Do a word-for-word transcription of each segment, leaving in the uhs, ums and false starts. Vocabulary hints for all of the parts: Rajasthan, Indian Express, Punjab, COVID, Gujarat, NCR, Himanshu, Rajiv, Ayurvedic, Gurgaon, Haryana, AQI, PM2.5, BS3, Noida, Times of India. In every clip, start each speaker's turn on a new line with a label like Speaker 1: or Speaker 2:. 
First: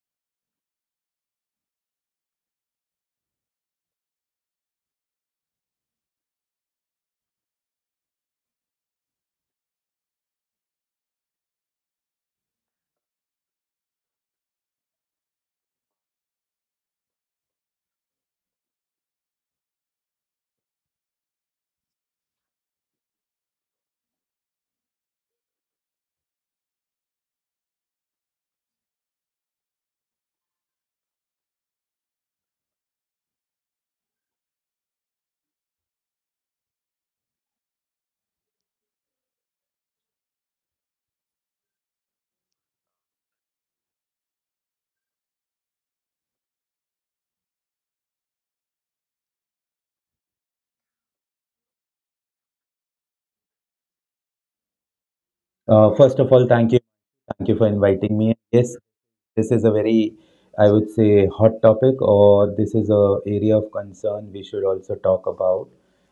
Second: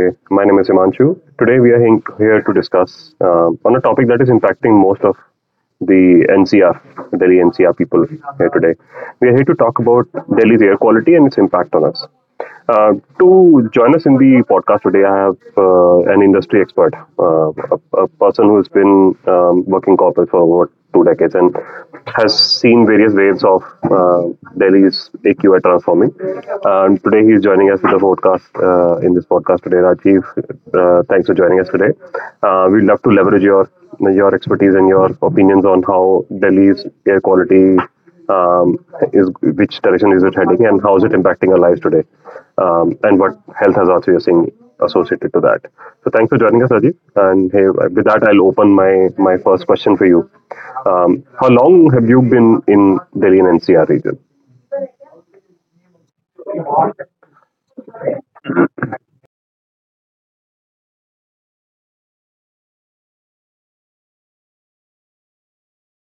Speaker 1: today. My name is Himanshu. Today, we are hing- here to discuss uh, on a topic that is impacting most of the N C R, Delhi N C R people here today. We are here to talk about Delhi's air quality and its impact on us. Uh, to join us in the podcast today, I have uh, an industry expert, uh, a, a person who's been um, working corporate for what two decades and has seen various waves of uh, Delhi's A Q I transforming. Uh, and today he's joining us with the podcast uh, in this podcast today. Rajiv, uh, thanks for joining us today. Uh, we'd love to leverage your your expertise and your opinions on how Delhi's air quality, um, is which direction is it heading, and how is it impacting our lives today, um, and what health hazards we are seeing associated to that. So thanks for joining us, Rajiv, and hey, with that, I'll open my my first question for you. Um, how long have you been in Delhi and N C R region?
Speaker 2: Uh, first of all, thank you. Thank you for inviting me. Yes, this is a very, I would say, hot topic, or this is a area of concern we should also talk about.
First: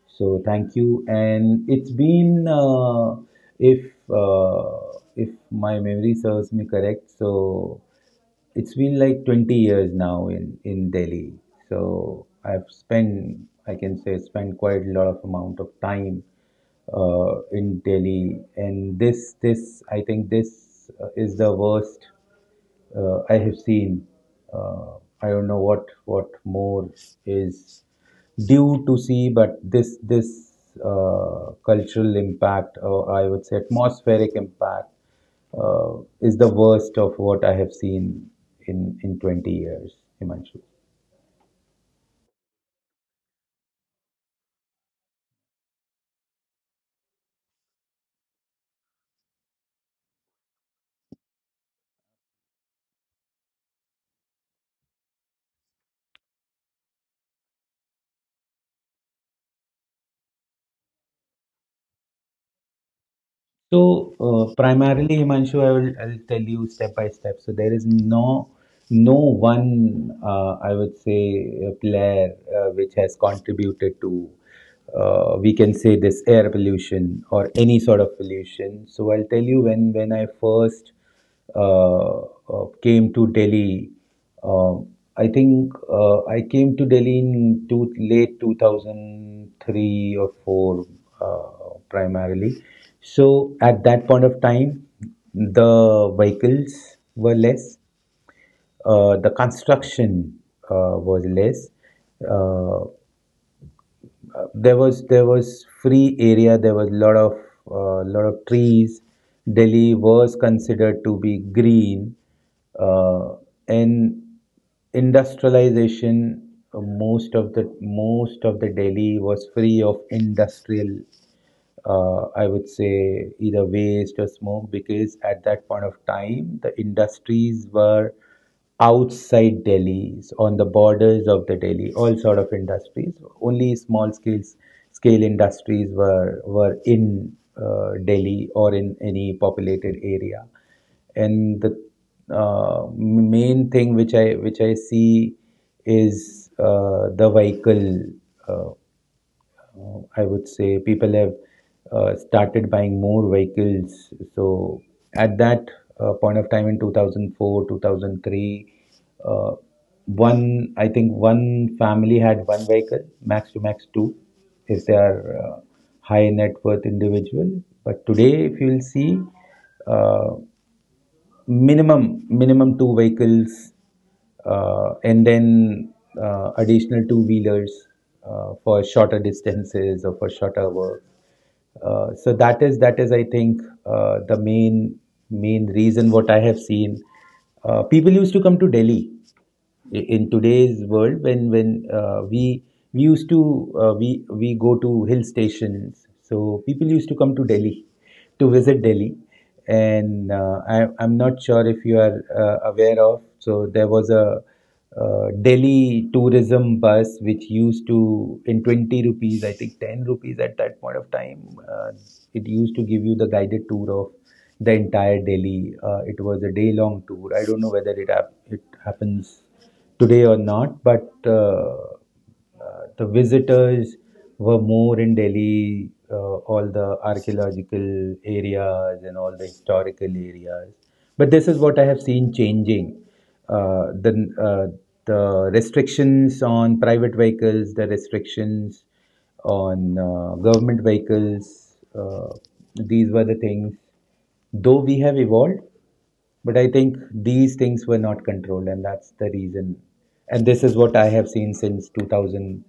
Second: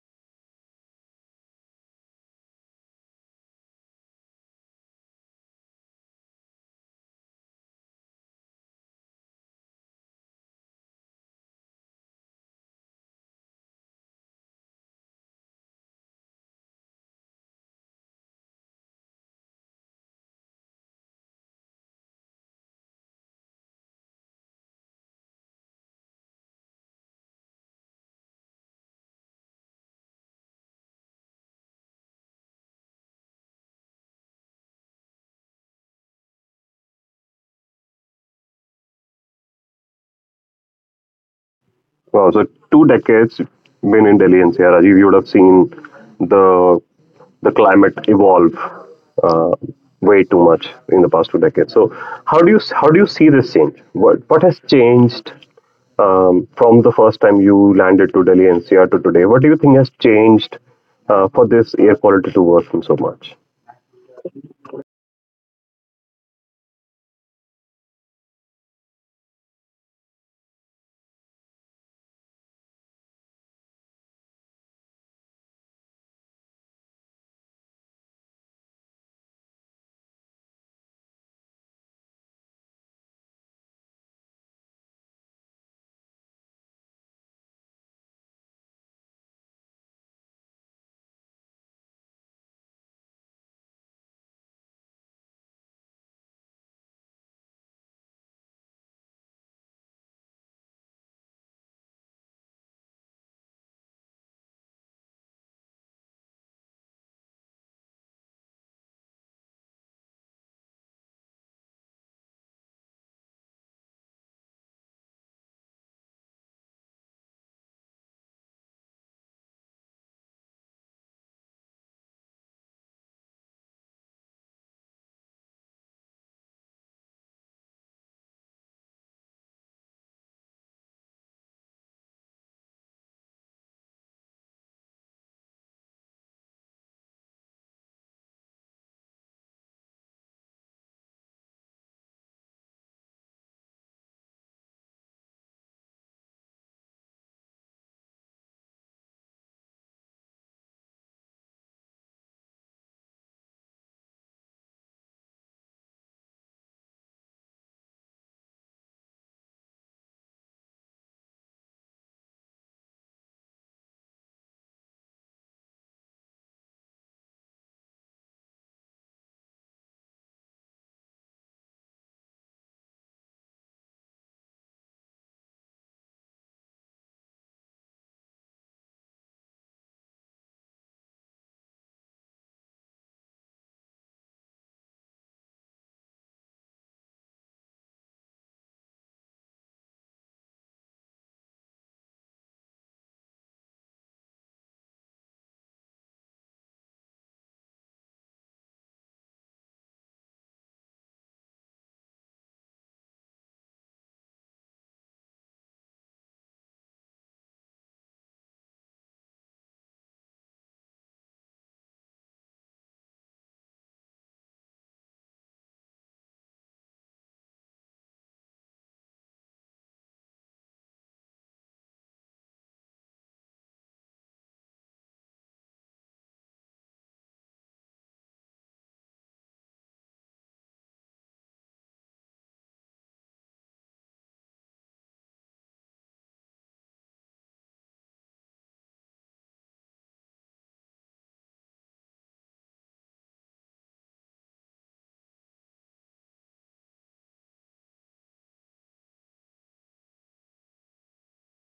Speaker 2: So thank you. And it's been, uh, if uh, if my memory serves me correct, so it's been like twenty years now in, in Delhi. So I've spent, I can say, spent quite a lot of amount of time uh, in Delhi. And this, this, I think this uh, is the worst uh, I have seen. Uh, I don't know what, what more is due to see, but this, this uh, cultural impact, or I would say atmospheric impact uh, is the worst of what I have seen in in twenty years, Himanshu.
Speaker 1: Wow, so two decades been in Delhi N C R, Rajiv. You would have seen the the climate evolve uh, way too much in the past two decades. So, how do you how do you see this change? What what has changed um, from the first time you landed to Delhi N C R to today? What do you think has changed uh, for this air quality to worsen so much?
Speaker 2: So uh, primarily, Himanshu, I will I'll tell you step by step. So there is no no one, uh, I would say, uh, player, uh, which has contributed to, uh, we can say, this air pollution or any sort of pollution. So I'll tell you when when I first uh, uh, came to Delhi. Um, I think uh, I came to Delhi in two, late two thousand three or four uh,, primarily. So at that point of time, the vehicles were less, uh, the construction uh, was less. Uh, uh, there was there was free area. There was lot of uh, lot of trees. Delhi was considered to be green, uh, and industrialization. uh, Most of the most of the Delhi was free of industrial uh, I would say, either waste or smoke, because at that point of time the industries were outside Delhi, so on the borders of the Delhi, all sort of industries. Only small scales scale industries were were in uh, Delhi or in any populated area. And the uh, main thing which I which I see is uh, the vehicle. Uh, uh, I would say people have uh, started buying more vehicles. So at that uh, point of time in two thousand four, two thousand three, uh, one I think one family had one vehicle, max to max two, if they are uh, high net worth individual. But today, if you'll see, uh, minimum minimum two vehicles, uh, and then uh, additional two wheelers uh, for shorter distances or for shorter work. Uh, so that is that is I think uh, the main main reason what I have seen. Uh, people used to come to Delhi. I- in today's world, when when uh, we we used to uh, we we go to hill stations, so people used to come to Delhi to visit Delhi. And uh, I, I'm not sure if you are uh, aware of. So there was a uh, Delhi tourism bus which used to, in twenty rupees, I think ten rupees at that point of time, uh, it used to give you the guided tour of the entire Delhi. Uh, it was a day long tour. I don't know whether it, hap- it happens today or not, but uh, uh, the visitors were more in Delhi, uh, all the archaeological areas and all the historical areas. But this is what I have seen changing. Uh, the, uh, the restrictions on private vehicles, the restrictions on uh, government vehicles, uh, these were the things, though we have evolved, but I think these things were not controlled, and that's the reason. And this is what I have seen since two thousand,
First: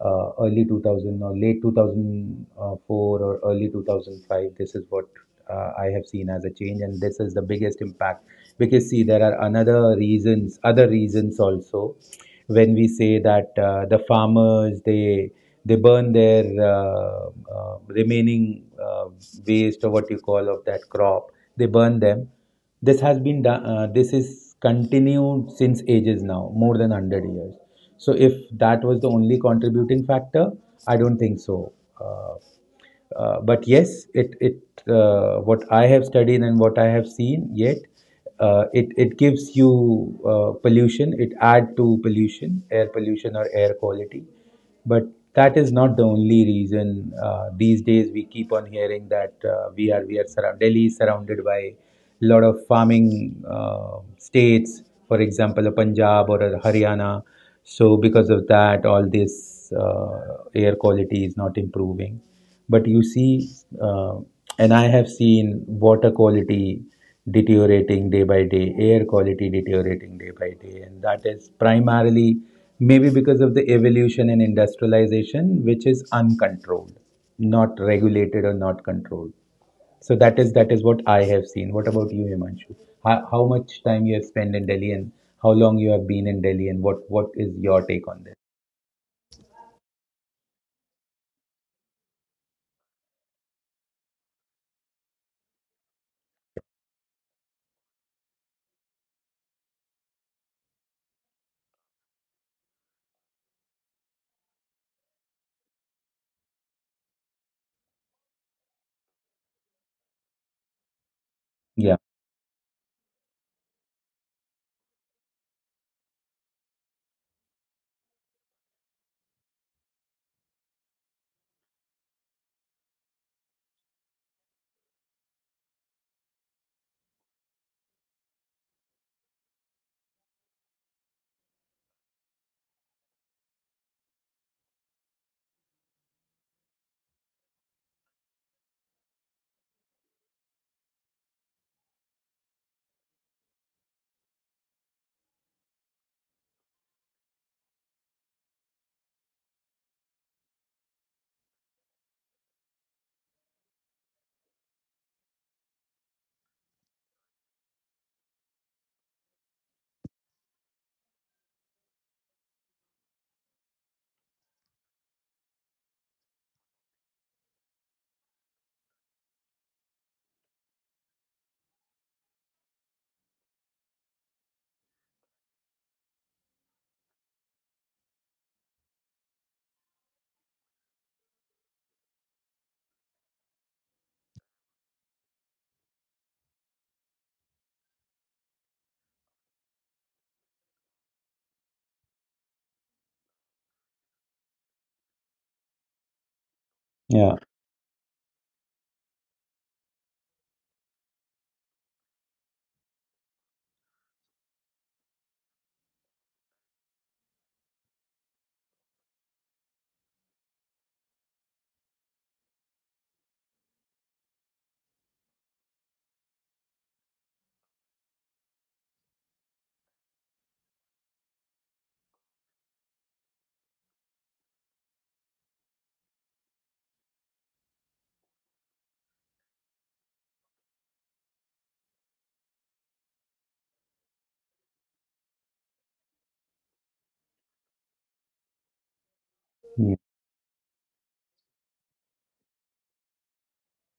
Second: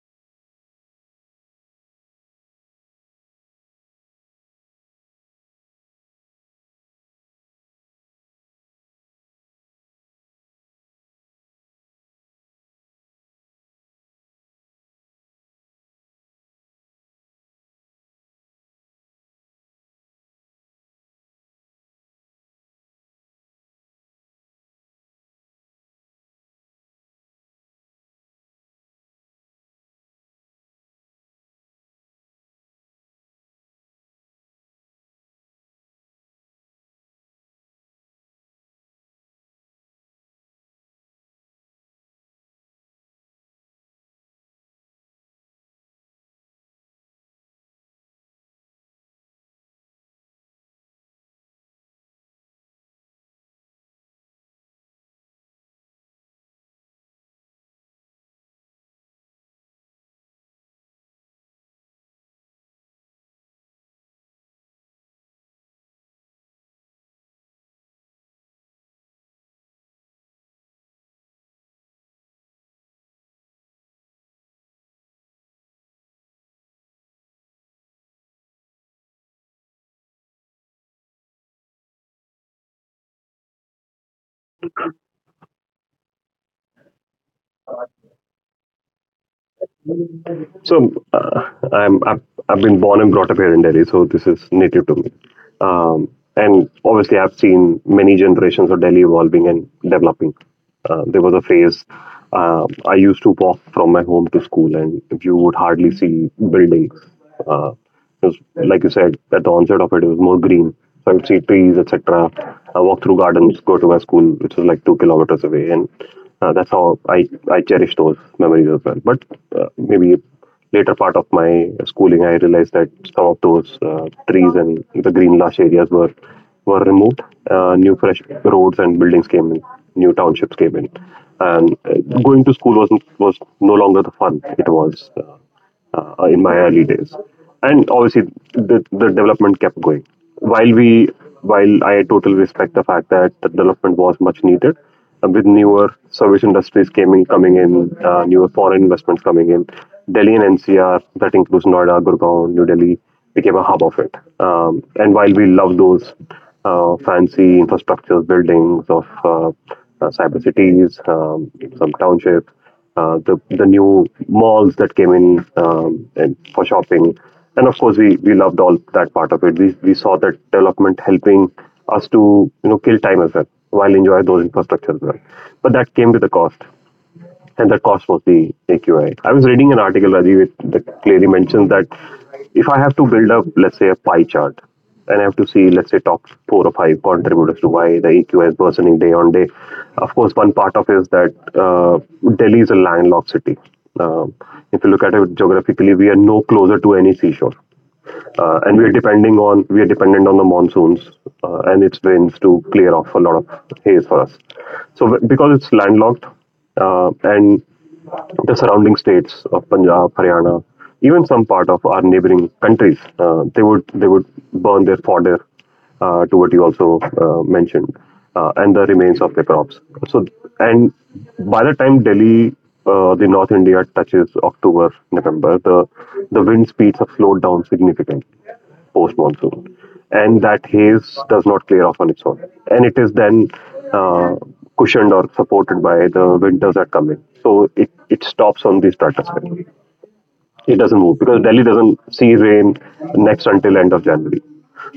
Speaker 2: uh, early two thousand or late two thousand four or early two thousand five. This is what uh, I have seen as a change, and this is the biggest impact. Because see, there are another reasons, other reasons also, when we say that uh, the farmers, they they burn their uh, uh, remaining uh, waste, or what you call, of that crop, they burn them. This has been done, uh, this is continued since ages, now more than hundred years. So if that was the only contributing factor, I don't think so. uh, uh, but yes, it it uh, what I have studied and what I have seen yet, uh, it it gives you uh, pollution. It add to pollution, air pollution or air quality. But that is not the only reason. Uh, these days, we keep on hearing that uh, we are we are surrounded. Delhi is surrounded by a lot of farming uh, states, for example, a Punjab or a Haryana. So because of that, all this uh, air quality is not improving. But you see, uh, and I have seen water quality deteriorating day by day, air quality deteriorating day by day, and that is primarily maybe because of the evolution and industrialization, which is uncontrolled, not regulated or not controlled. So that is that is what I have seen. What about you, Himanshu? How, how much time you have spent in Delhi, and how long you have been in Delhi, and what what is your take on this?
Speaker 1: So uh, I'm I've, I've been born and brought up here in Delhi, so this is native to me. Um, and obviously, I've seen many generations of Delhi evolving and developing. Uh, there was a phase, uh, I used to walk from my home to school, and you would hardly see buildings. Uh, it was, like you said, at the onset of it, it was more green. So I would see
Speaker 2: Yeah,
Speaker 1: trees, et cetera. I walk through gardens, go to my school, which was like two kilometers away, and uh, that's how I I cherish those memories as well. But uh, maybe later part of my schooling, I realized that some of those uh, trees and the green lush areas were were removed. Uh, new fresh roads and buildings came in. New townships came in, and uh, going to school was was no longer the fun it was uh, uh, in my early days. And obviously, the the development kept going. While we while I totally respect the fact that the development was much needed, uh, with newer service industries coming coming in, uh, newer foreign investments coming in. Delhi and N C R, that includes Noida, Gurgaon, New Delhi, became a hub of it. Um, and while we love those uh, fancy infrastructures, buildings of uh, uh, cyber cities, um, some townships, uh, the the new malls that came in, um, and for shopping, and of course we we loved all that part of it. We we saw that development helping us to you know kill time as well, while enjoy those infrastructure as well, but that came with a cost, and that cost was the A Q I. Was reading an article, Rajiv, it that clearly mentions that if I have to build up, let's say, a pie chart, and I have to see, let's say, top four or five contributors to why the A Q I is worsening day on day. Of course, one part of it is that uh, Delhi is a landlocked city. Um, if you look at it geographically, we are no closer to any seashore,
Speaker 2: yeah.
Speaker 1: uh, and we are depending on we are dependent on the monsoons uh, and its winds to clear off a lot of haze for us. So, w- because it's landlocked, uh, and the surrounding states of Punjab, Haryana, even some part of our neighboring countries, uh, they would they would burn their fodder, uh, to what you also uh, mentioned, uh, and the remains of their crops. So, and by the time Delhi, uh, the North India touches October, November, the the wind speeds have slowed down significantly post monsoon, and that haze does not clear off on its own, and it is then uh, cushioned or supported by the winters that come in. So it, it stops on these stratosphere, it
Speaker 2: Mm.
Speaker 1: doesn't move because Delhi doesn't see rain next until end of January.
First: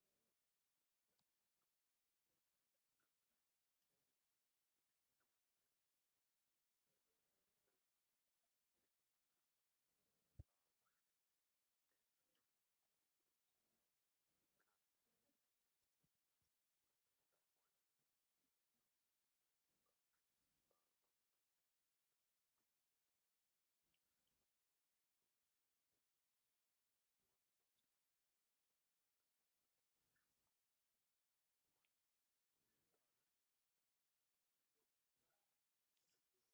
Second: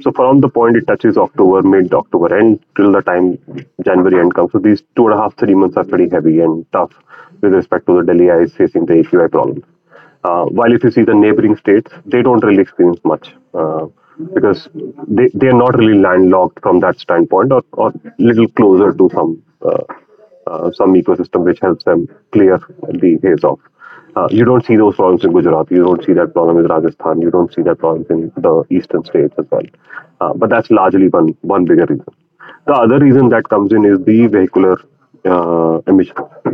Speaker 1: So from the point it touches October, mid October end, till the time January end comes. So these two and a half, three months are pretty heavy and tough with respect to the Delhi eyes facing the A Q I problem. Uh, while if you see the neighboring states, they don't really experience much uh, because they, they are not really landlocked from that standpoint, or, or little closer to some uh, uh, some ecosystem which helps them clear the haze off. Uh, you don't see those problems in Gujarat. You don't see that problem in Rajasthan. You don't see that problem in the eastern states as well. Uh, but that's largely one one bigger reason. The other reason that comes in is the vehicular uh, emissions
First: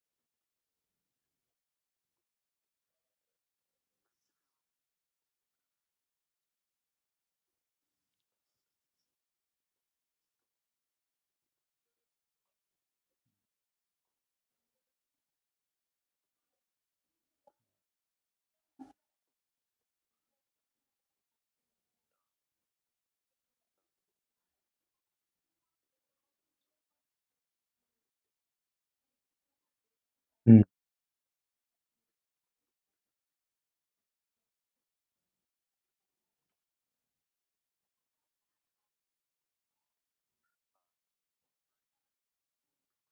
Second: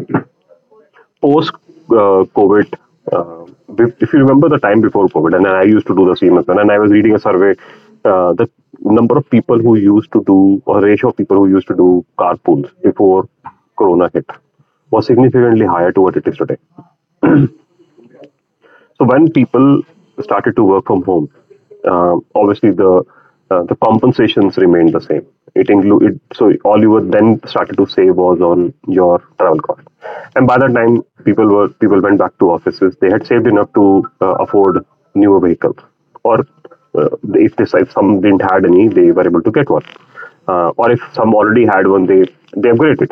Speaker 1: post uh, COVID. uh, if if you remember the time before COVID, and I used to do the same as well, and I was reading a survey, uh, the number of people who used to do, or ratio of people who used to do carpools before Corona hit was significantly higher to what it is today. So when people started to work from home, um, obviously the uh, the compensations remained the same. It included, so all you were then started to save was on your travel cost, and by
Speaker 2: Mm.
Speaker 1: that time people were people went back to offices. They had saved enough to uh, afford newer vehicles, or uh, if they if some didn't had any, they were able to get one, uh, or if some already had one, they they upgraded.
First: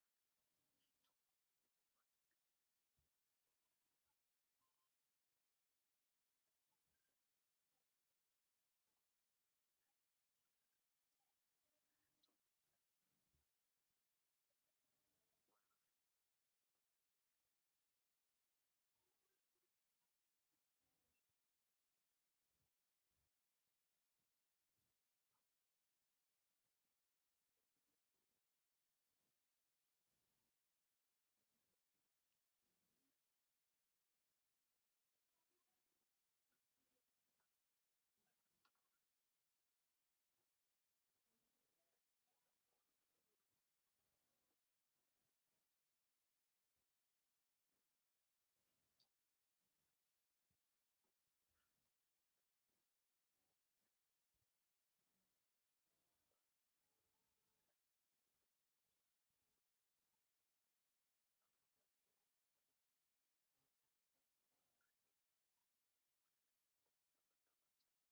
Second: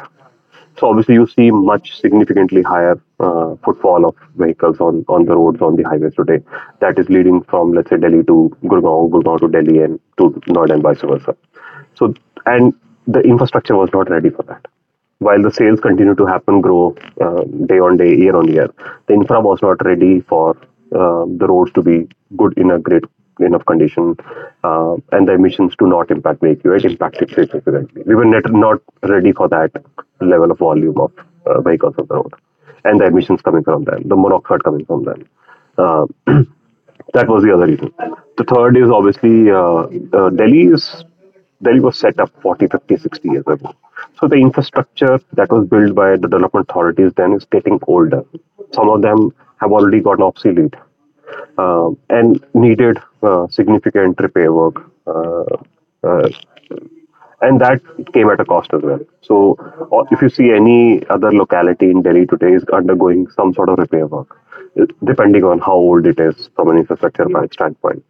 Speaker 1: So obviously, you see much significantly higher uh, footfall of vehicles on, on the roads on the highways today. That is leading from, let's say, Delhi to Gurgaon, Gurgaon to Delhi, and to Noida and vice versa. So, and the infrastructure was not ready for that, while the sales continue to happen, grow, uh, day on day, year on year. The infra was not ready for uh, the roads to be good in a great enough condition, uh, and the emissions to not impact the A Q I. It impacted significantly. We were net, not ready for that level of volume of uh, vehicles on the road, and the emissions coming from them, the monoxide coming from them. Uh, that was the other reason. The third is obviously uh, uh, Delhi is Delhi was set up forty, fifty, sixty years ago. So the infrastructure that was built by the development authorities then is getting older. Some of them have already gotten obsolete, um, and needed uh, significant repair work. Uh, uh, and that came at a cost as well. So, or if you see any other locality in Delhi today is undergoing some sort of repair work, depending on how old it is from an infrastructure standpoint.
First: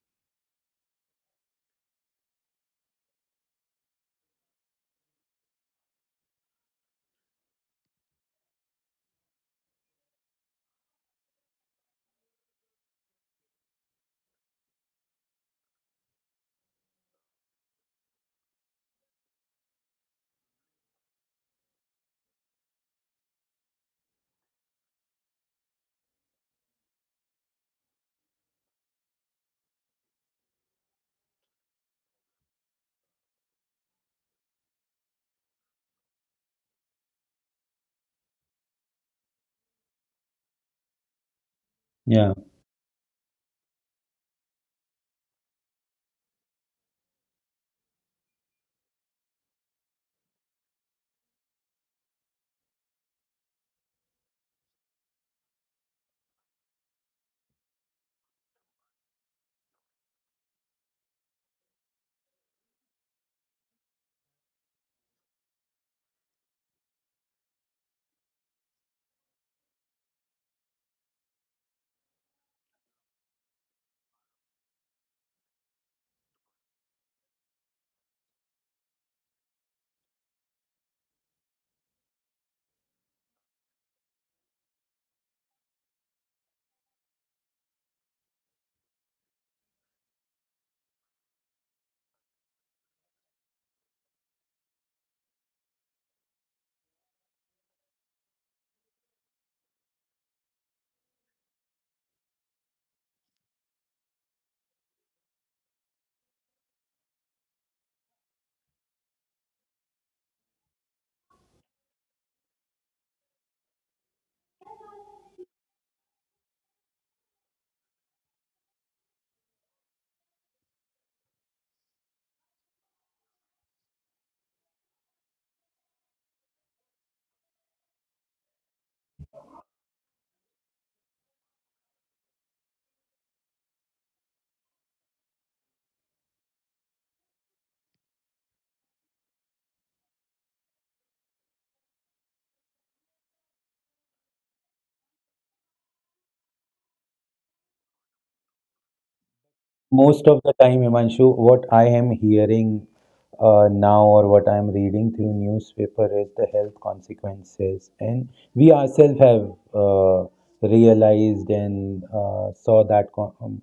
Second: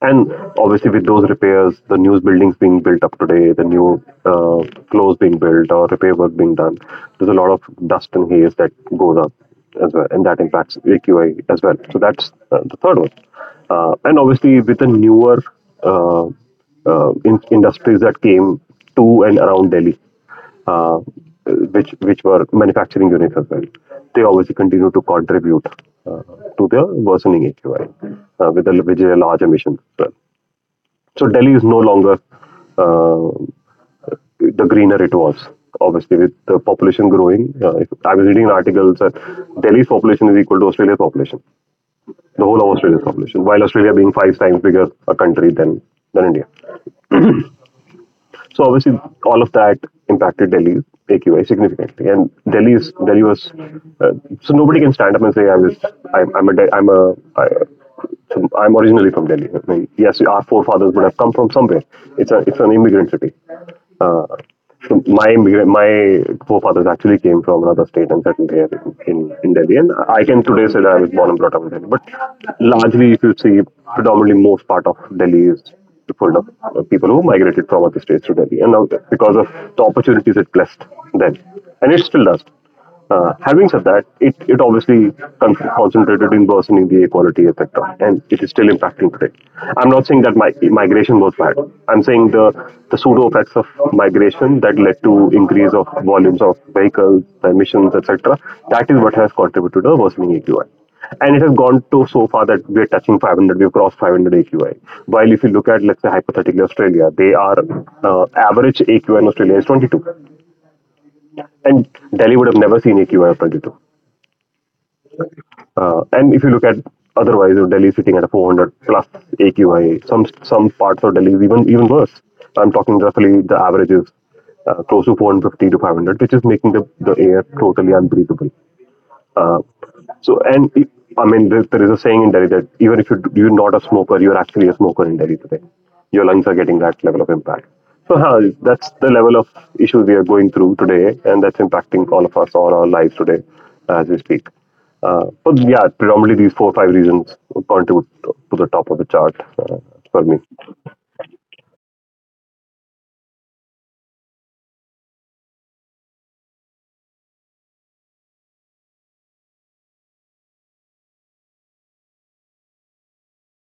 Speaker 1: And obviously, with those repairs, the new buildings being built up today, the new uh, floors being built or repair work being done, there's a lot of dust and haze that goes up as well, and that impacts A Q I as well. So that's uh, the third one. Uh, and obviously, with the newer uh, uh, in- industries that came to and around Delhi, uh, which which were manufacturing units as well, they obviously continue to contribute uh, to the worsening A Q I uh, with a, with a large emission. So Delhi is no longer uh, the greener it was. Obviously, with the population growing, uh, if- I was reading an article that Delhi's population is equal to Australia's population,
Speaker 2: Yeah.
Speaker 1: the whole of Australia's population, while Australia being five times bigger a country than than India. So obviously, all of that impacted Delhi's A Q I significantly, and Delhi's Delhi was uh, so nobody can stand up and say I was I'm, I'm a De- I'm a I, so I'm originally from Delhi. I mean, yes, our forefathers would have come from somewhere. It's a it's an immigrant city. Uh, so my immigrant, my forefathers actually came from another state and settled here in, in, in Delhi. And I can today say that I was born and brought up in Delhi. But largely, if you see, predominantly most part of Delhi is to pull up uh, people who migrated from other states to Delhi. And now, because of the opportunities it blessed then, and it still does. Uh, having said that, it, it obviously con- concentrated in worsening the equality effect, and it is still impacting today. I'm not saying that my, migration was bad. I'm saying the, the pseudo effects of migration that led to increase of volumes of vehicles, emissions, et cetera. That is what has contributed to the worsening A Q I. And it has gone to so far that we are touching five hundred, we've crossed five hundred A Q I. While if you look at, let's say, hypothetically Australia, they are uh, average A Q I in Australia is twenty-two. And Delhi would have never seen A Q I of twenty-two. Uh, and if you look at otherwise, you Delhi is sitting at a four hundred plus A Q I. Some some parts of Delhi is even even worse. I'm talking roughly the average is uh, close to four hundred fifty to five hundred, which is making the, the air totally unbreathable. Uh, so, and it, I mean, there, there is a saying in Delhi that even if you, d- you're not a smoker, you're actually a smoker in Delhi today. Your lungs are getting that level of impact. So, huh, that's the level of issues we are going through today, and that's impacting all of us, all our lives today as we speak. Uh, but yeah, predominantly these four or five reasons contribute to to the top of the chart uh, for
Speaker 2: Most
Speaker 1: me.
Speaker 2: of the time, Himanshu, what I am hearing uh, now, or what I am reading through newspaper, is the health consequences, and we ourselves have uh, realized and uh, saw that co- um,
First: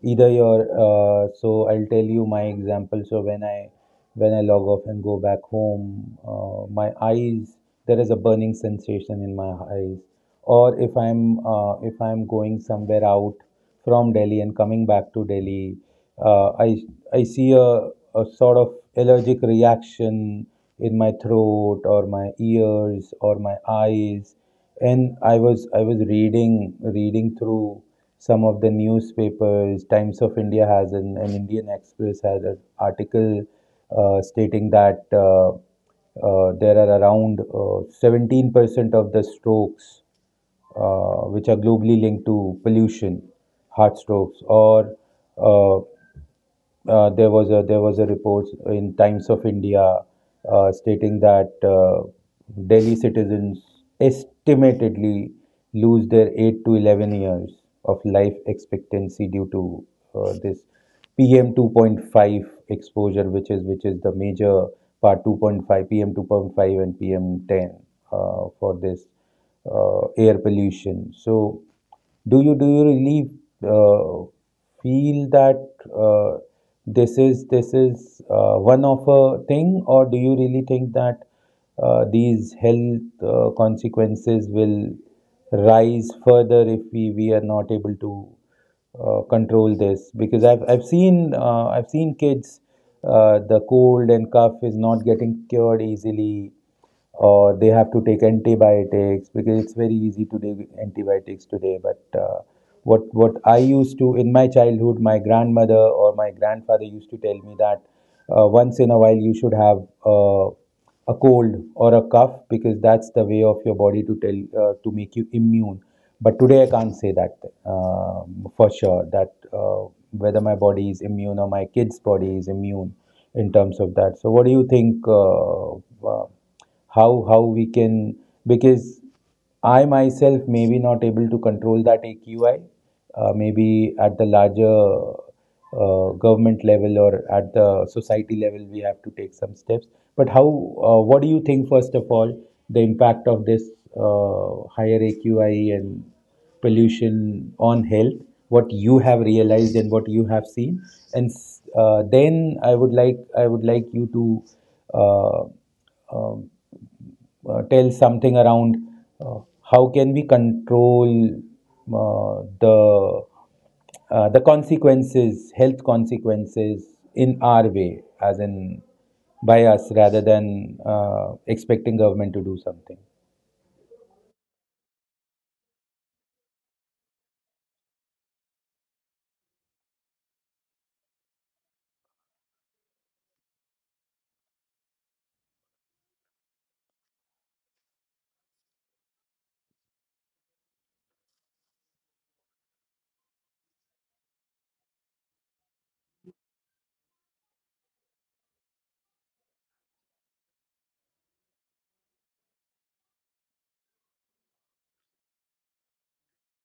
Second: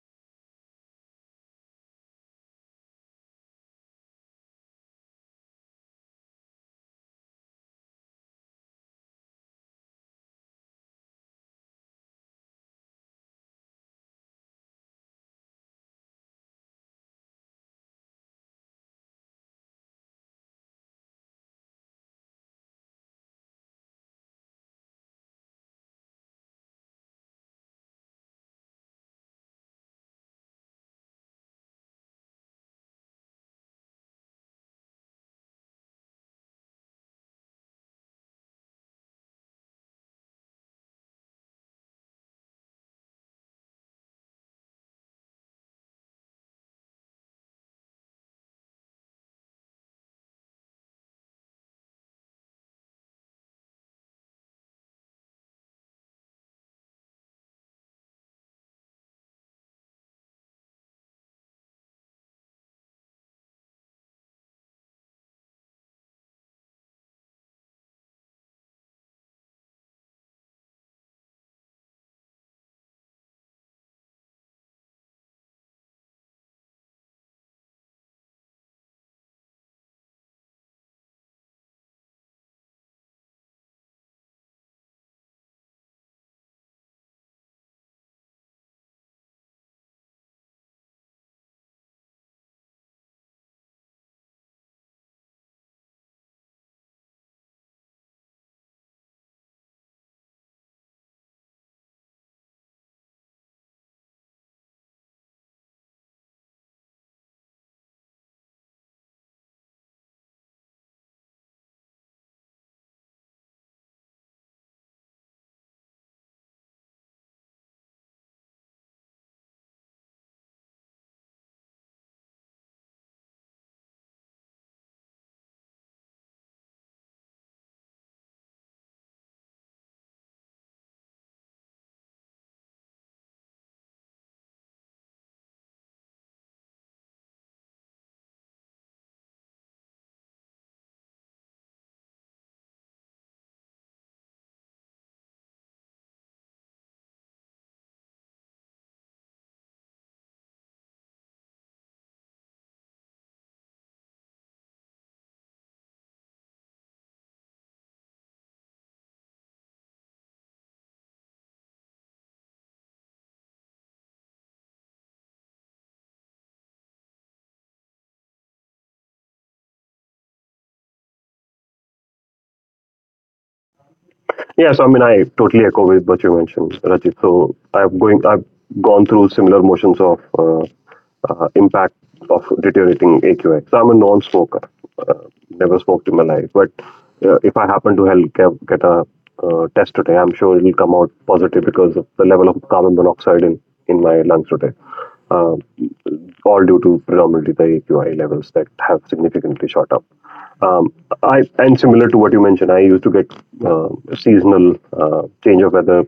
Speaker 2: either your uh, so I'll tell you my example. So when i when i log off and go back home, uh, my eyes, there is a burning sensation in my eyes. Or if i'm uh, if I'm going somewhere out from Delhi and coming back to Delhi, uh, i i see a, a sort of allergic reaction in my throat or my ears or my eyes. And i was i was reading reading through some of the newspapers. Times of India has an, an Indian Express has an article uh, stating that uh, uh, there are around uh, seventeen percent of the strokes, uh, which are globally linked to pollution, heart strokes. Or uh, uh, there was a there was a report in Times of India uh, stating that uh, Delhi citizens estimatedly lose their eight to eleven years of life expectancy due to uh, this P M two point five exposure, which is which is the major part, two point five, P M two point five and P M ten, uh, for this uh, air pollution. So, do you do you really uh, feel that uh, this is this is uh, one of a thing, or do you really think that uh, these health uh, consequences will rise further if we, we are not able to uh, control this? Because I've I've seen uh, I've seen kids, uh, the cold and cough is not getting cured easily, or they have to take antibiotics, because it's very easy to take antibiotics today. But uh, what what I used to in my childhood, my grandmother or my grandfather used to tell me that uh, once in a while you should have uh, a cold or a cough, because that's the way of your body to tell, uh, to make you immune. But today I can't say that uh, for sure, that uh, whether my body is immune or my kid's body is immune in terms of that. So what do you think? Uh, uh, how how we can, because I myself may be not able to control that A Q I, uh, maybe at the larger uh, government level or at the society level, we have to take some steps. But how, uh, what do you think, first of all, the impact of this uh, higher A Q I and pollution on health, what you have realized and what you have seen? And uh, then I would like, I would like you to uh, um, uh, tell something around uh, how can we control uh, the uh, the consequences, health consequences, in our way, as in by us, rather than uh, expecting government to do something.
Speaker 1: Yes, I mean I totally echo with what you mentioned, Rajit. So I've going, I've gone through similar motions of uh, uh, impact of deteriorating A Q I. So I'm a non-smoker, uh, never smoked in my life. But uh, if I happen to hell get, get a uh, test today, I'm sure it'll come out positive because of the level of carbon monoxide in in my lungs today. Um all due to predominantly the A Q I levels that have significantly shot up. Um, I and similar to what you mentioned, I used to get uh, seasonal uh, change of weather,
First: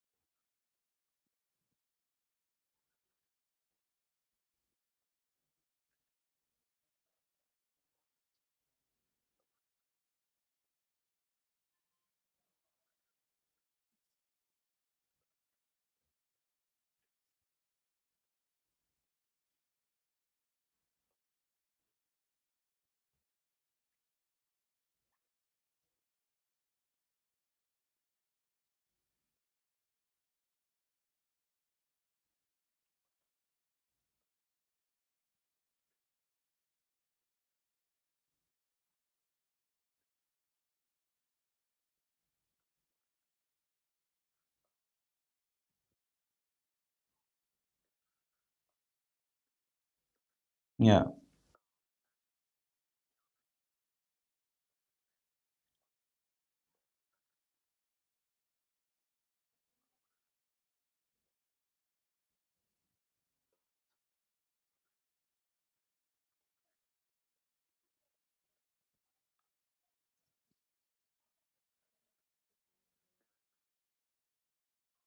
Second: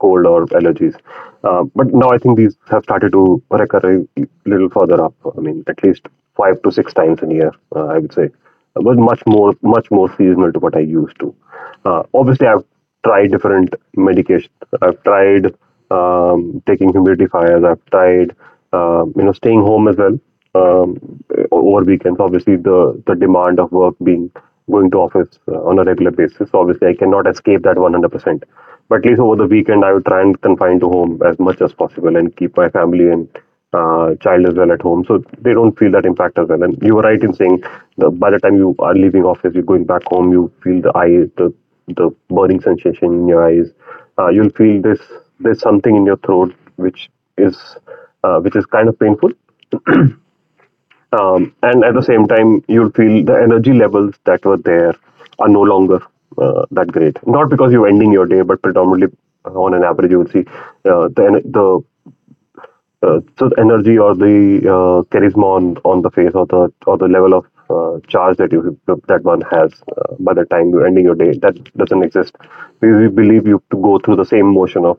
Speaker 1: cold or allergies. Uh, but now I think these have started to recur a little further up. I mean, at least five to six times in a year, uh, I would say. It was much more, much more seasonal to what I used to. Uh, obviously, I've tried different medications. I've tried um, taking humidifiers. I've tried, um, you know, staying home as well um, over weekends. Obviously, the the demand of work being going to office uh, on a regular basis. Obviously, I cannot escape that one hundred percent. But at least over the weekend, I would try and confine to home as much as possible and keep my family and uh, child as well at home, so they don't feel that impact as well. And you were right in saying that by the time you are leaving office, you're going back home, you feel the eye, the the burning sensation in your eyes. Uh, you'll feel this there's something in your throat which is uh, which is kind of painful,
Speaker 2: Yeah,
Speaker 1: um, and at the same time you'll feel the energy levels that were there are no longer uh, that great. Not because you're ending your day, but predominantly uh, on an average you will see uh, the ener- the uh, so the energy or the uh, charisma on, on the face or the or the level of uh, charge that you that one has uh, by the time you're ending your day that doesn't exist because we believe you to go through the same motion of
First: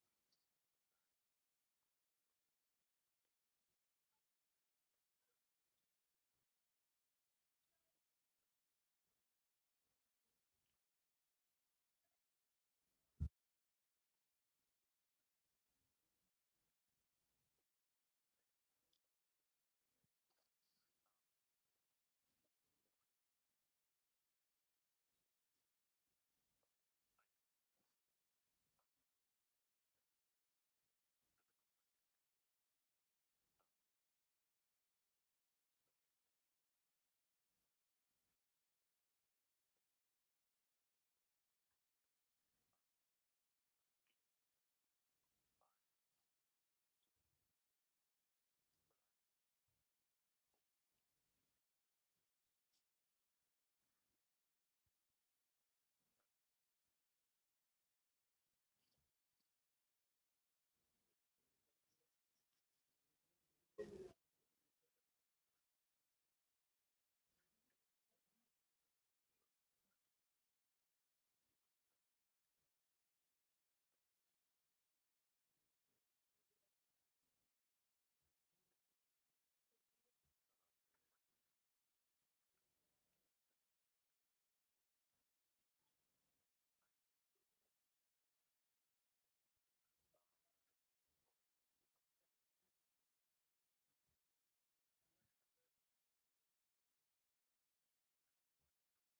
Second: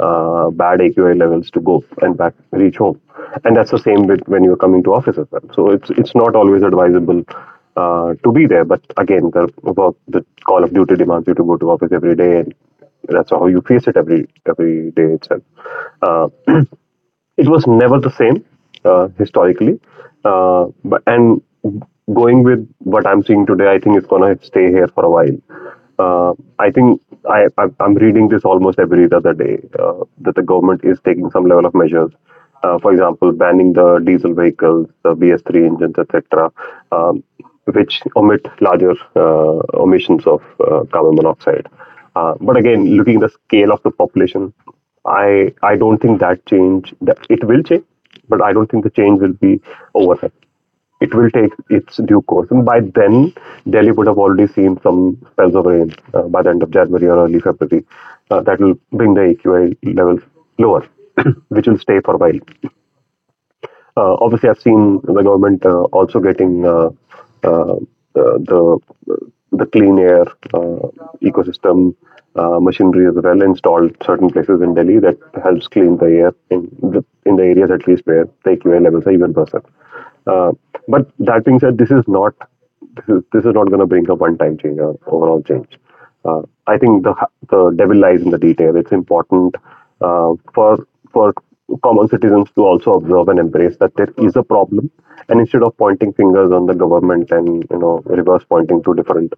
Speaker 1: uh, bad A Q I levels to go and back reach home, and that's the same with when you're coming to office as well. So it's it's not always advisable uh, to be there, but again the work the call of duty demands you to go to office every day, and that's how you face it every every day itself. uh, it was never the same uh, historically, uh, but and going with what I'm seeing today, I think it's going to stay here for a while. Uh, I think I, I I'm reading this almost every other day uh, that the government is taking some level of measures, uh, for example banning the diesel vehicles, the B S three engines, etc. um, which omit larger uh, emissions of uh, carbon monoxide. Uh, but again, looking at the scale of the population, I I don't think that change, that it will change, but I don't think the change will be overnight. It will take its due course, and by then Delhi would have already seen some spells of rain uh, by the end of January or early February. Uh, that will bring the A Q I levels lower, which will stay for a while. Uh, obviously, I've seen the government uh, also getting uh, uh, uh, the the clean air uh, ecosystem uh, machinery as well installed certain places in Delhi that helps clean the air in the in the areas, at least where the A Q I levels are even worse. Uh, but that being said, this is not this is this is not going to bring a one-time change or overall change. Uh, I think the the devil lies in the detail. It's important uh, for for common citizens to also observe and embrace that there is a problem, and instead of pointing fingers on the government and you know reverse pointing to different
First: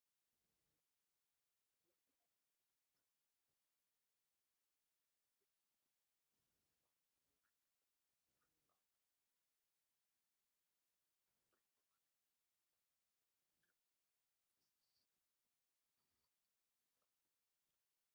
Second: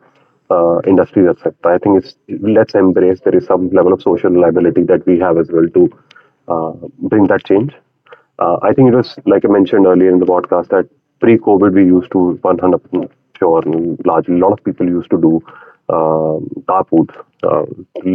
Speaker 1: uh, industries, et cetera. I think it's let's embrace there is some level of social liability that we have as well to uh, bring that change. Uh, I think it was, like I mentioned earlier in the podcast, that pre-COVID we used to one hundred percent sure largely a lot of people used to do um carpools, uh,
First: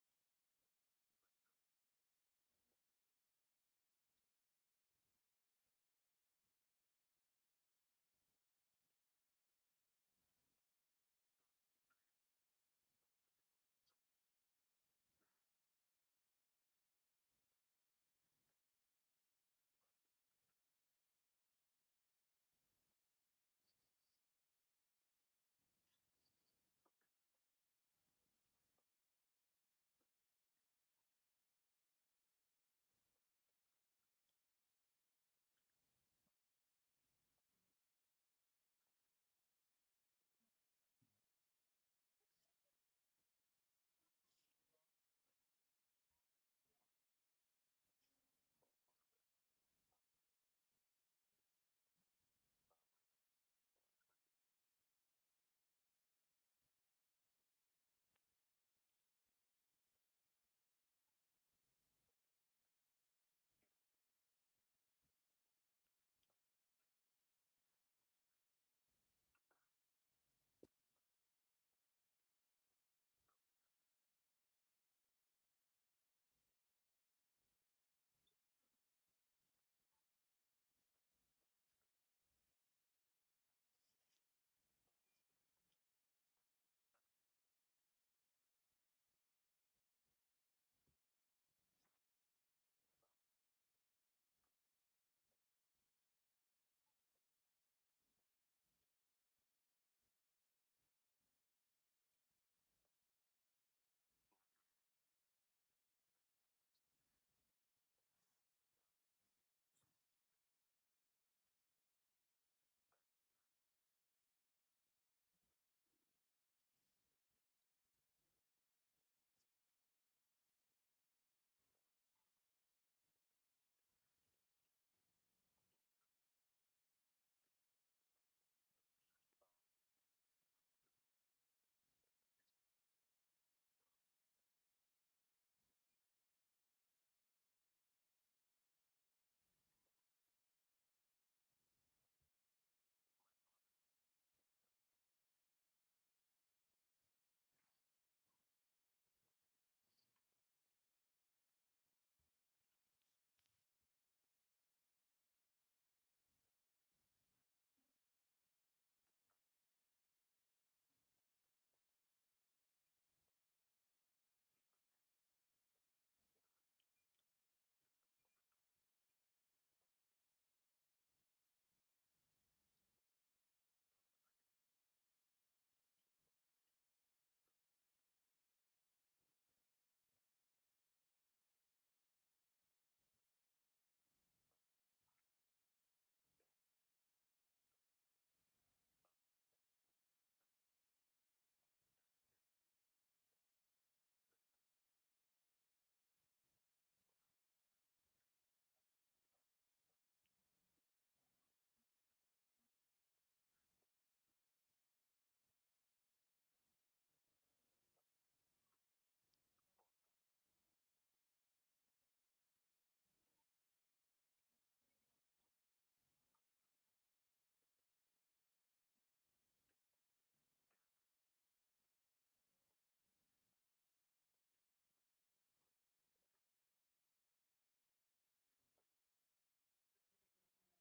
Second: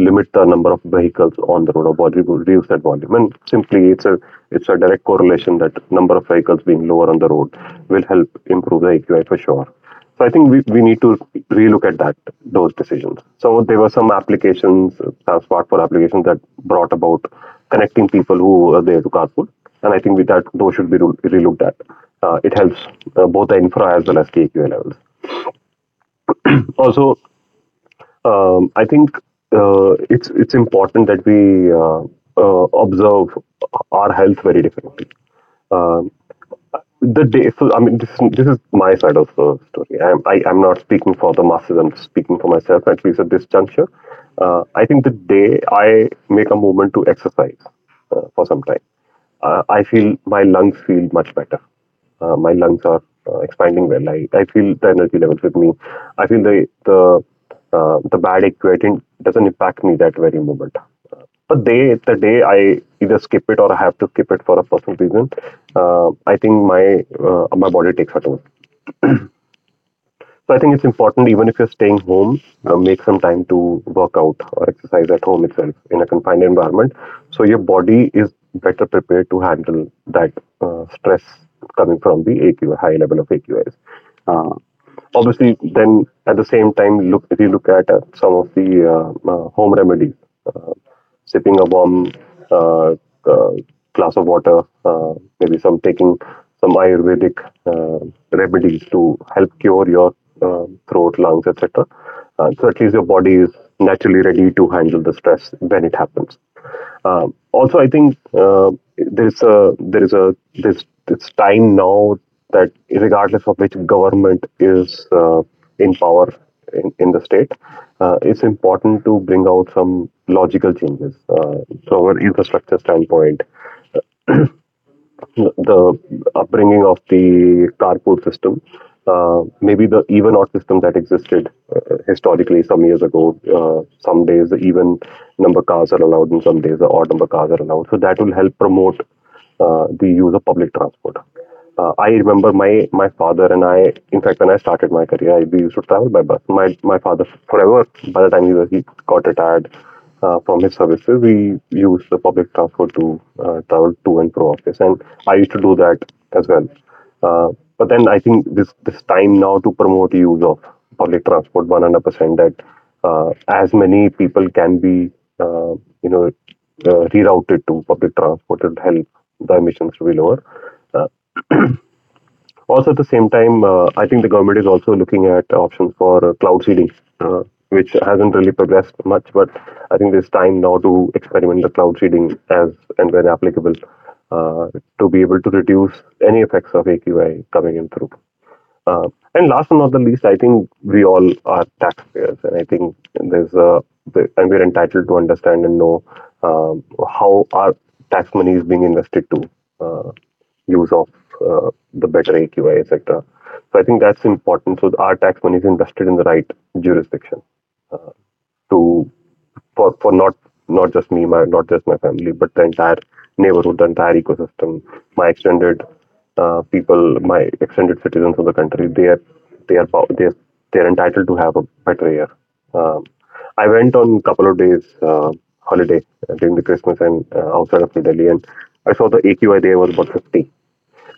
Speaker 1: limit the number of vehicles on the road or volume, reduce that volume. And simply, it's a it's a direct correlation that number of vehicles being lower on the road will help improve the A Q I for sure. So I think we, we need to relook at that those decisions. So there were some applications, some smartphone applications, that brought about connecting people who are there to carpool, and I think with that those should be re- relooked at. Uh, it helps uh, both the infra as well as T Q A levels. Also, um, I think uh, it's it's important that we uh, uh, observe our health very differently. Um the day so I mean this, This is my side of the story. I, am- I I'm not speaking for the masses, I'm speaking for myself, at least at this juncture. uh, I think the day I make a movement to exercise uh, for some time, uh, i feel my lungs feel much better. Uh, my lungs are uh, expanding well. I, I feel the energy levels with me. I feel the the uh, the bad equating doesn't impact me that very moment. But day The day I either skip it, or I have to skip it for a personal reason, uh, I think my uh, my body takes a toll. So I think it's important, even if you're staying home, uh, make some time to work out or exercise at home itself in a confined environment. So your body is better prepared to handle that uh, stress coming from the A Q I, high level of A Q Is. Uh, obviously, then at the same time, look if you look at uh, some of the uh, uh, home remedies, uh, sipping a warm uh, uh, glass of water, uh, maybe some taking some Ayurvedic uh, remedies to help cure your uh, throat, lungs, et cetera. Uh, so at least your body is naturally ready to handle the stress when it happens. Um, also, I think uh, there's a there's a this it's time now that regardless of which government is uh, in power in, in the state, uh, it's important to bring out some logical changes uh, from an infrastructure standpoint, the upbringing of the carpool system, uh, maybe the even odd system that existed uh, historically some years ago. Uh, some days the even number cars are allowed, and some days the odd number cars are allowed. So that will help promote uh, the use of public transport. Uh, I remember my my father and I. In fact, when I started my career, I, we used to travel by bus. My my father forever. By the time he was, he got retired uh, from his services, we used the public transport to uh, travel to and pro office, and I used to do that as well. Uh, but then I think this this time now to promote use of public transport one hundred percent, that uh, as many people can be uh, you know uh, rerouted to public transport, it will help the emissions to be lower. Uh, also, at the same time, uh, I think the government is also looking at options for uh, cloud seeding, uh, which hasn't really progressed much, but I think there's time now to experiment the cloud seeding as and when applicable uh, to be able to reduce any effects of A Q I coming in through. Uh, and last but not the least, I think we all are taxpayers, and I think there's a the- and we're entitled to understand and know um, how our tax money is being invested to uh, use of uh, the better A Q I, et cetera. So I think that's important. So our tax money is invested in the right jurisdiction to for for not not just me, my not just my family, but the entire neighborhood, the entire ecosystem, my extended uh, people, my extended citizens of the country. They are they are pow- they are, they are entitled to have a better year. Um, I went on a couple of days uh, holiday during the Christmas and uh, outside of New Delhi, and I saw the A Q I there was about fifty.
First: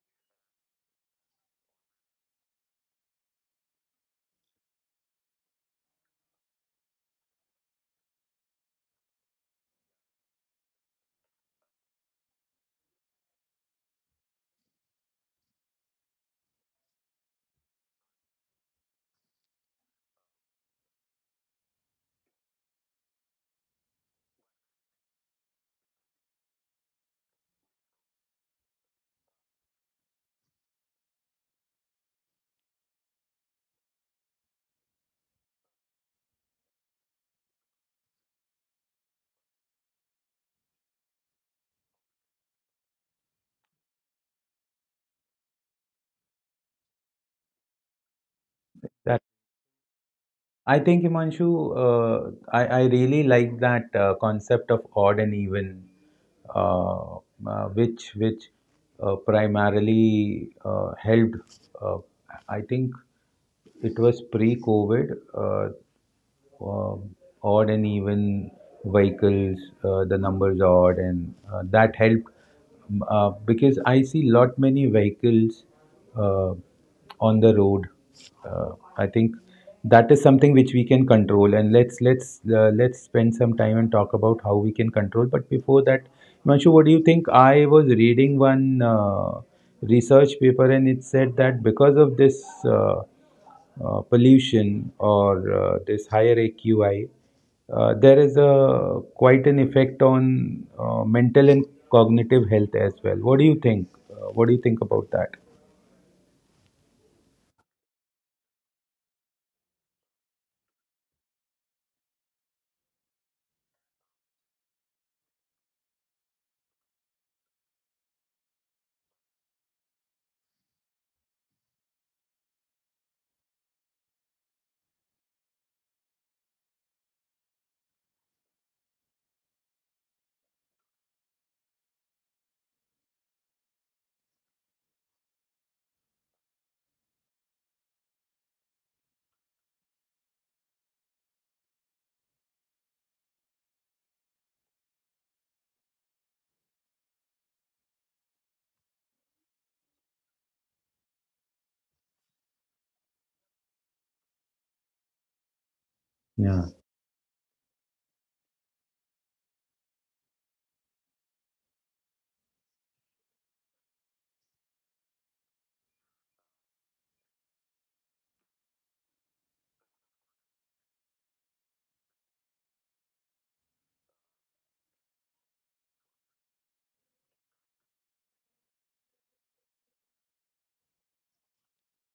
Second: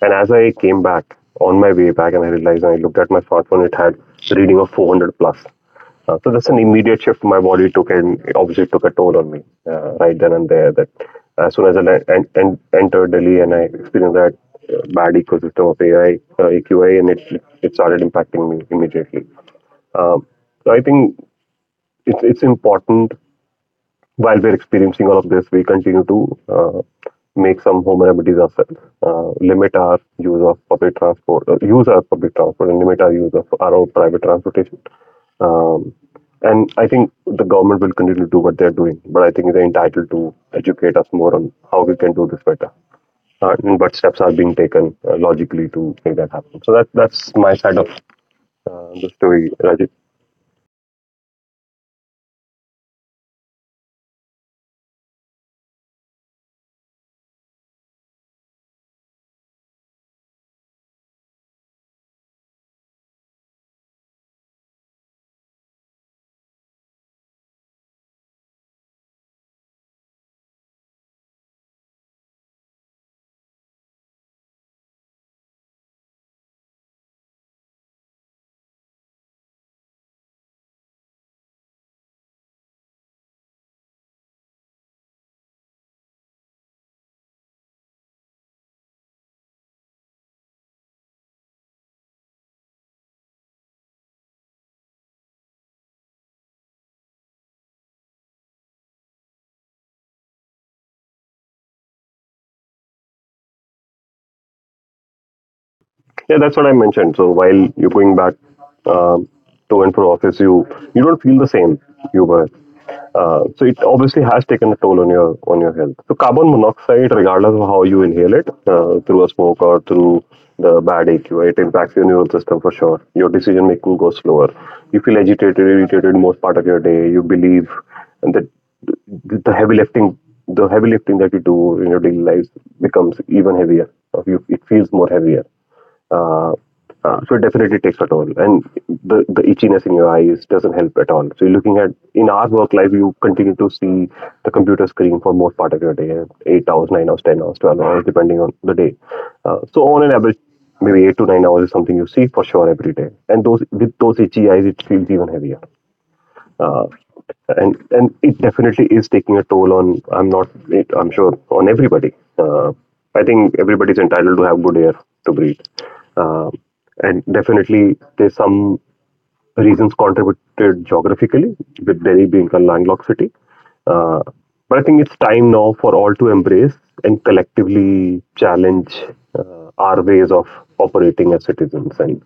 Speaker 1: And as I came back on my way back, and I realized and I looked at my smartphone, it had the reading of four hundred plus. Uh, so that's an immediate shift my body took, and it obviously took a toll on me uh, right then and there. That as soon as I en- en- entered Delhi and I experienced that uh, bad ecosystem of A I, uh, A Q I, and it it started impacting me immediately. Um, so I think it's it's important. While we're experiencing all of this, we continue to uh, make some home remedies ourselves, uh, limit our use of public transport, uh, use our public transport, and limit our use of our own private transportation. Um, and I think the government will continue to do what they're doing, but I think they're entitled to educate us more on how we can do this better. Uh, and what steps are being taken uh, logically to make that happen. So that, that's my side of uh, the story, Rajit.
Speaker 2: I think, Himanshu, uh, I, I really like that uh, concept of odd and even, uh, uh, which which uh, primarily uh, helped. Uh, I think it was pre-COVID. Uh, uh, Odd and even vehicles, uh, the numbers odd, and uh, that helped, um, uh, because I see lot many vehicles uh, on the road. Uh, I think that is something which we can control, and let's let's uh, let's spend some time and talk about how we can control. But before that, Manshu, what do you think? I was reading one uh, research paper, and it said that because of this. Uh, uh, pollution or uh, this higher A Q I, uh, there is a quite an effect on uh, mental and cognitive health as well. What do you think? Uh, what do you think about that?
Speaker 1: Yeah, that's what I mentioned. So while you're going back um, to and fro office, you you don't feel the same you were. Uh, so it obviously has taken a toll on your on your health. So carbon monoxide, regardless of how you inhale it, uh, through a smoke or through the bad A Q I, it impacts your neural system for sure. Your decision making goes slower. You feel agitated, irritated most part of your day. You believe that the the heavy lifting, the heavy lifting that you do in your daily lives becomes even heavier. Or you, it feels more heavier, uh, uh, so it definitely takes a toll, and the the itchiness in your eyes doesn't help at all. So you're looking at in our work life, you continue to see the computer screen for most part of your day, eight hours, nine hours, ten hours, twelve hours, depending on the day. Uh, so on an average, maybe eight to nine hours is something you see for sure every day, and those with those itchy eyes, it feels even heavier,
Speaker 2: Yeah.
Speaker 1: uh, and and it definitely is taking a toll on. I'm not, it, I'm sure on everybody. uh, I think everybody's entitled to have good air to breathe, uh, and definitely there's some reasons contributed geographically, with Delhi being a landlocked city. Uh, but I think it's time now for all to embrace and collectively challenge uh, our ways of operating as citizens. And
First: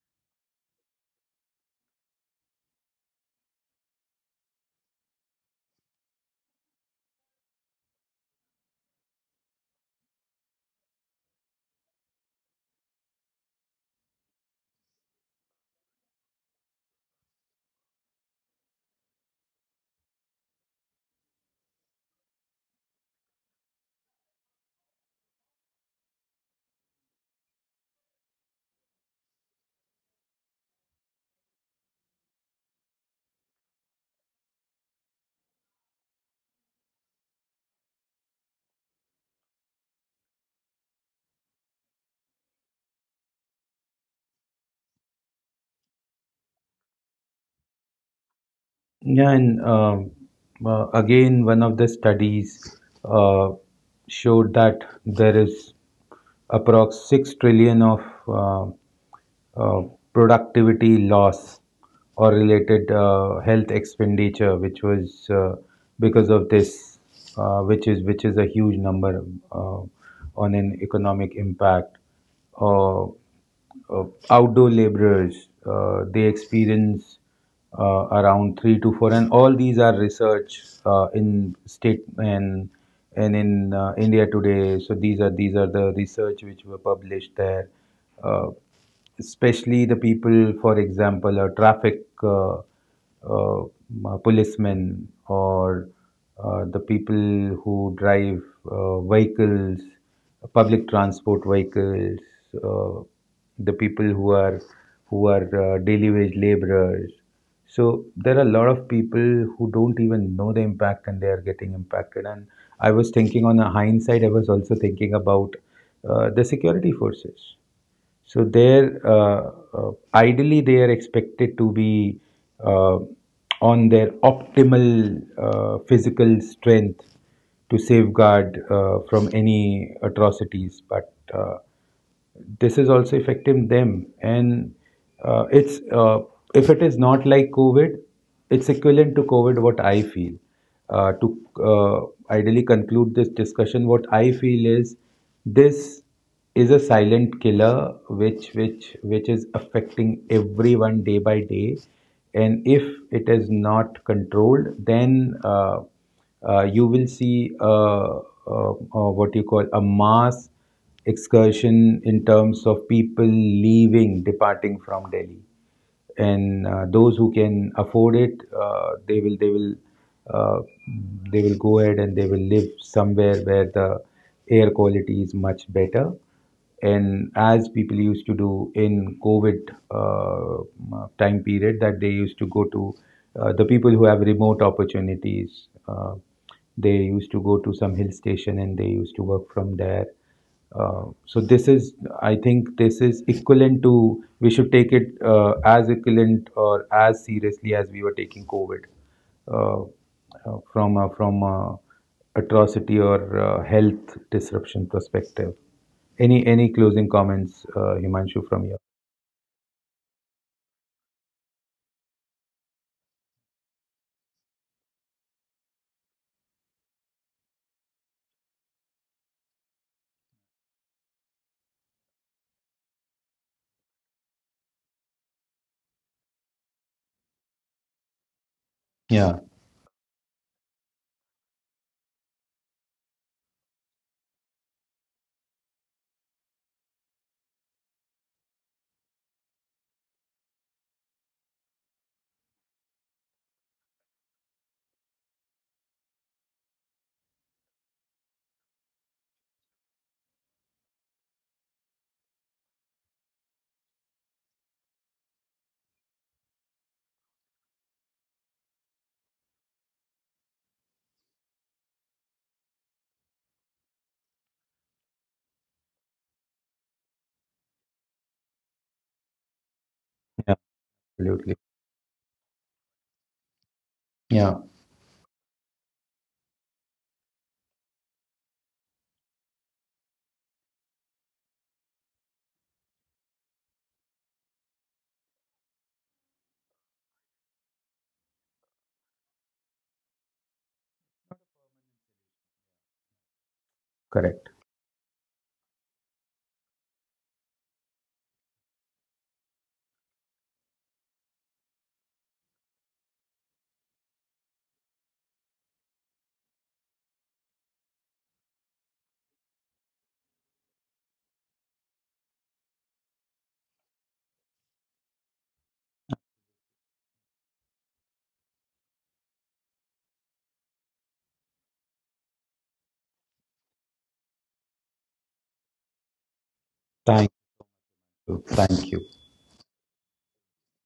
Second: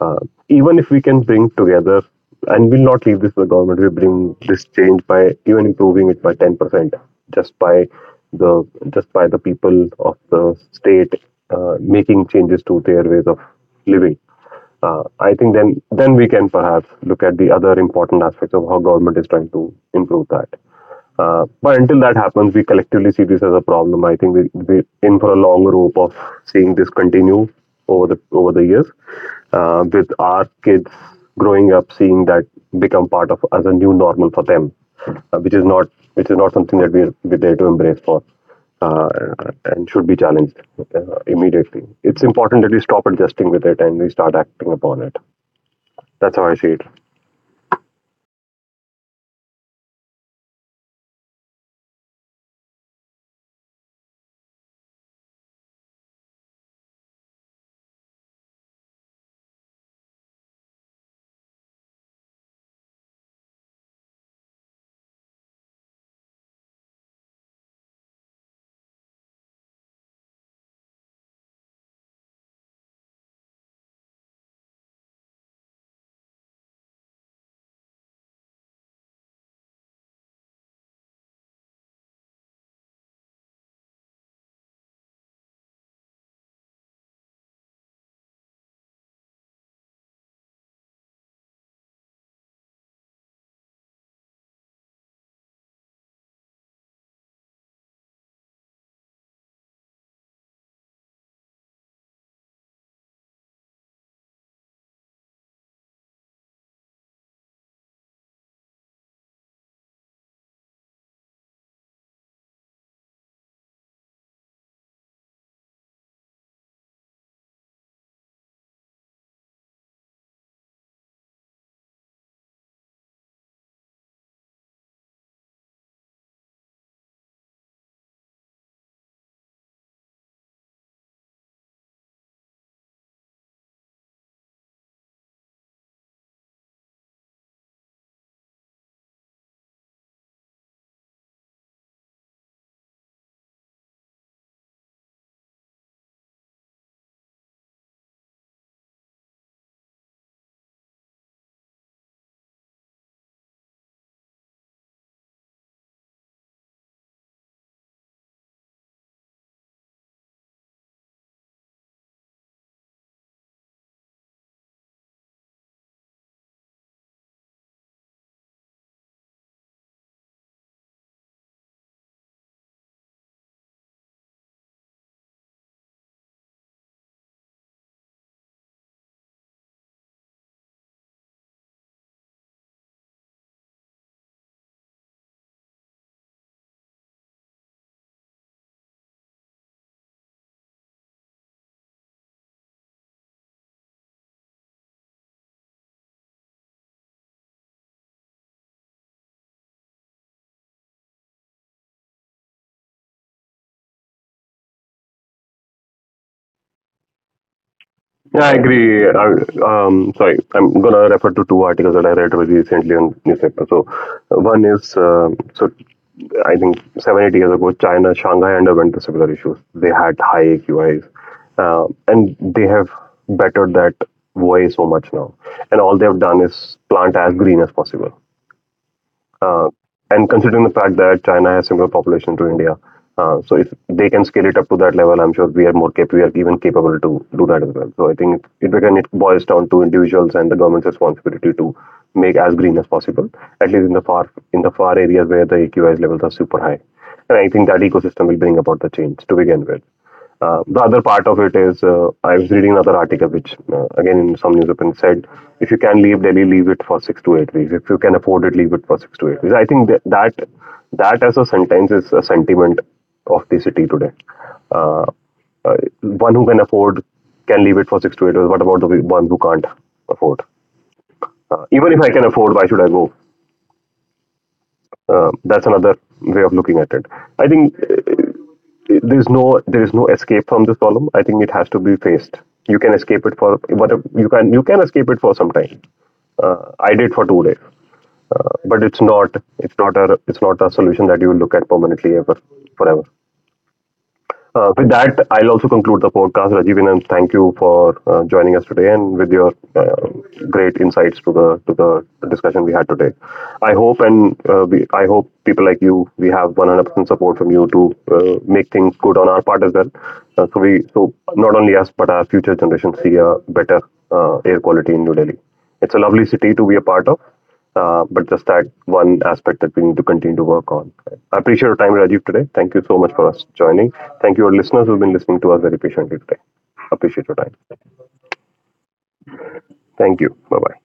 Speaker 1: uh, even if we can bring together, and we'll not leave this to the government, we bring this change by even improving it by ten percent, just by the just by the people of the state uh, making changes to their ways of living. Uh, I think then then we can perhaps look at the other important aspects of how government is trying to improve that. Uh, but until that happens, we collectively see this as a problem. I think we we in for a long rope of seeing this continue over the over the years, uh, with our kids growing up seeing that become part of as a new normal for them, uh, which is not which is not something that we're, we're there to embrace for, uh, and should be challenged uh, immediately. It's important that we stop adjusting with it and we start acting upon it. That's how I see it.
Speaker 2: Yeah, and um, uh, again, one of the studies uh, showed that there is approx six trillion of uh, uh, productivity loss or related uh, health expenditure, which was uh, because of this, uh, which is which is a huge number uh, on an economic impact. Uh, uh, Outdoor laborers, uh, they experience uh, around three to four, and all these are research uh, in state and and in uh, India today. So these are these are the research which were published there. Uh, Especially the people, for example, a traffic uh, uh, m- policemen, or uh, the people who drive uh, vehicles, public transport vehicles, uh, the people who are who are uh, daily wage laborers. So there are a lot of people who don't even know the impact, and they are getting impacted. And I was thinking, on a hindsight, I was also thinking about uh, the security forces. So they're uh, uh, ideally they are expected to be uh, on their optimal uh, physical strength to safeguard uh, from any atrocities. But uh, this is also affecting them, and uh, it's uh, if it is not like COVID, it's equivalent to COVID, what I feel. Uh, to uh, ideally conclude this discussion, what I feel is, this is a silent killer which which which is affecting everyone day by day. And if it is not controlled, then uh, uh, you will see, uh, uh, uh, what you call, a mass excursion, in terms of people leaving, departing from Delhi. And uh, those who can afford it, uh, they will they will uh, they will go ahead and they will live somewhere where the air quality is much better. And as people used to do in COVID uh, time period, that they used to go to, uh, the people who have remote opportunities. Uh, they used to go to some hill station and they used to work from there. Uh, so this is, I think, this is equivalent to. We should take it uh, as equivalent or as seriously as we were taking COVID, uh, uh, from a, from a atrocity or uh, health disruption perspective. Any any closing comments, uh, Himanshu, from
Speaker 1: Yeah, I
Speaker 2: you?
Speaker 1: agree. I, um, sorry, I'm gonna refer to two articles that I read very recently on newspaper. So, uh, one is uh, so I think seven eight years ago, China Shanghai underwent the similar issues. They had high A Q Is, uh, and they have bettered that way so much now. And all they have done is plant as green as possible.
Speaker 2: Yeah,
Speaker 1: Uh, and considering the fact that China has similar population to India, uh, so if they can scale it up to that level, I'm sure we are more cap- we are even capable to do that as well. So I think it, it again it boils down to individuals and the government's responsibility to make as green as possible, at least in the far in the far areas where the A Q I levels are super high. And I think that ecosystem will bring about the change to begin with. Uh, the other part of it is, uh, I was reading another article, which uh, again in some newspaper it said, if you can leave Delhi, leave it for six to eight weeks. If you can afford it, leave it for six to eight weeks. I think that that, that as a sentence is a sentiment of the city today. Uh, uh, one who can afford can leave it for six to eight weeks. What about the one who can't afford?
Speaker 2: yeah, absolutely.
Speaker 1: Uh, even if I can afford, why should I go?
Speaker 2: Yeah,
Speaker 1: Uh, that's another way of looking at it. I think uh, there's no there's no escape from this problem. I think it has to be faced. You can escape it for what, you can you can escape it for some time. Uh, I did for two days, but it's not it's not a it's not a solution that you will look at permanently ever, forever.
Speaker 2: correct.
Speaker 1: Uh, with that, I'll also conclude the podcast, Rajiv, and thank you for uh, joining us today and with your uh, great insights to the to the discussion we had today. I hope and uh, we, I hope people like you, we have one hundred percent support from you to uh, make things good on our part as well. Uh, so we, so not only us but our future generations see a better uh, air quality in New Delhi. It's a lovely city to be a part of. Uh, but just that one aspect that we need to continue to work on. I appreciate your time, Rajiv, today. Thank you so much for us joining. Thank you, our listeners who've been listening to us very patiently today. Appreciate
Speaker 2: Thank
Speaker 1: your time.
Speaker 2: you. Thank you.
Speaker 1: Thank you. Bye bye.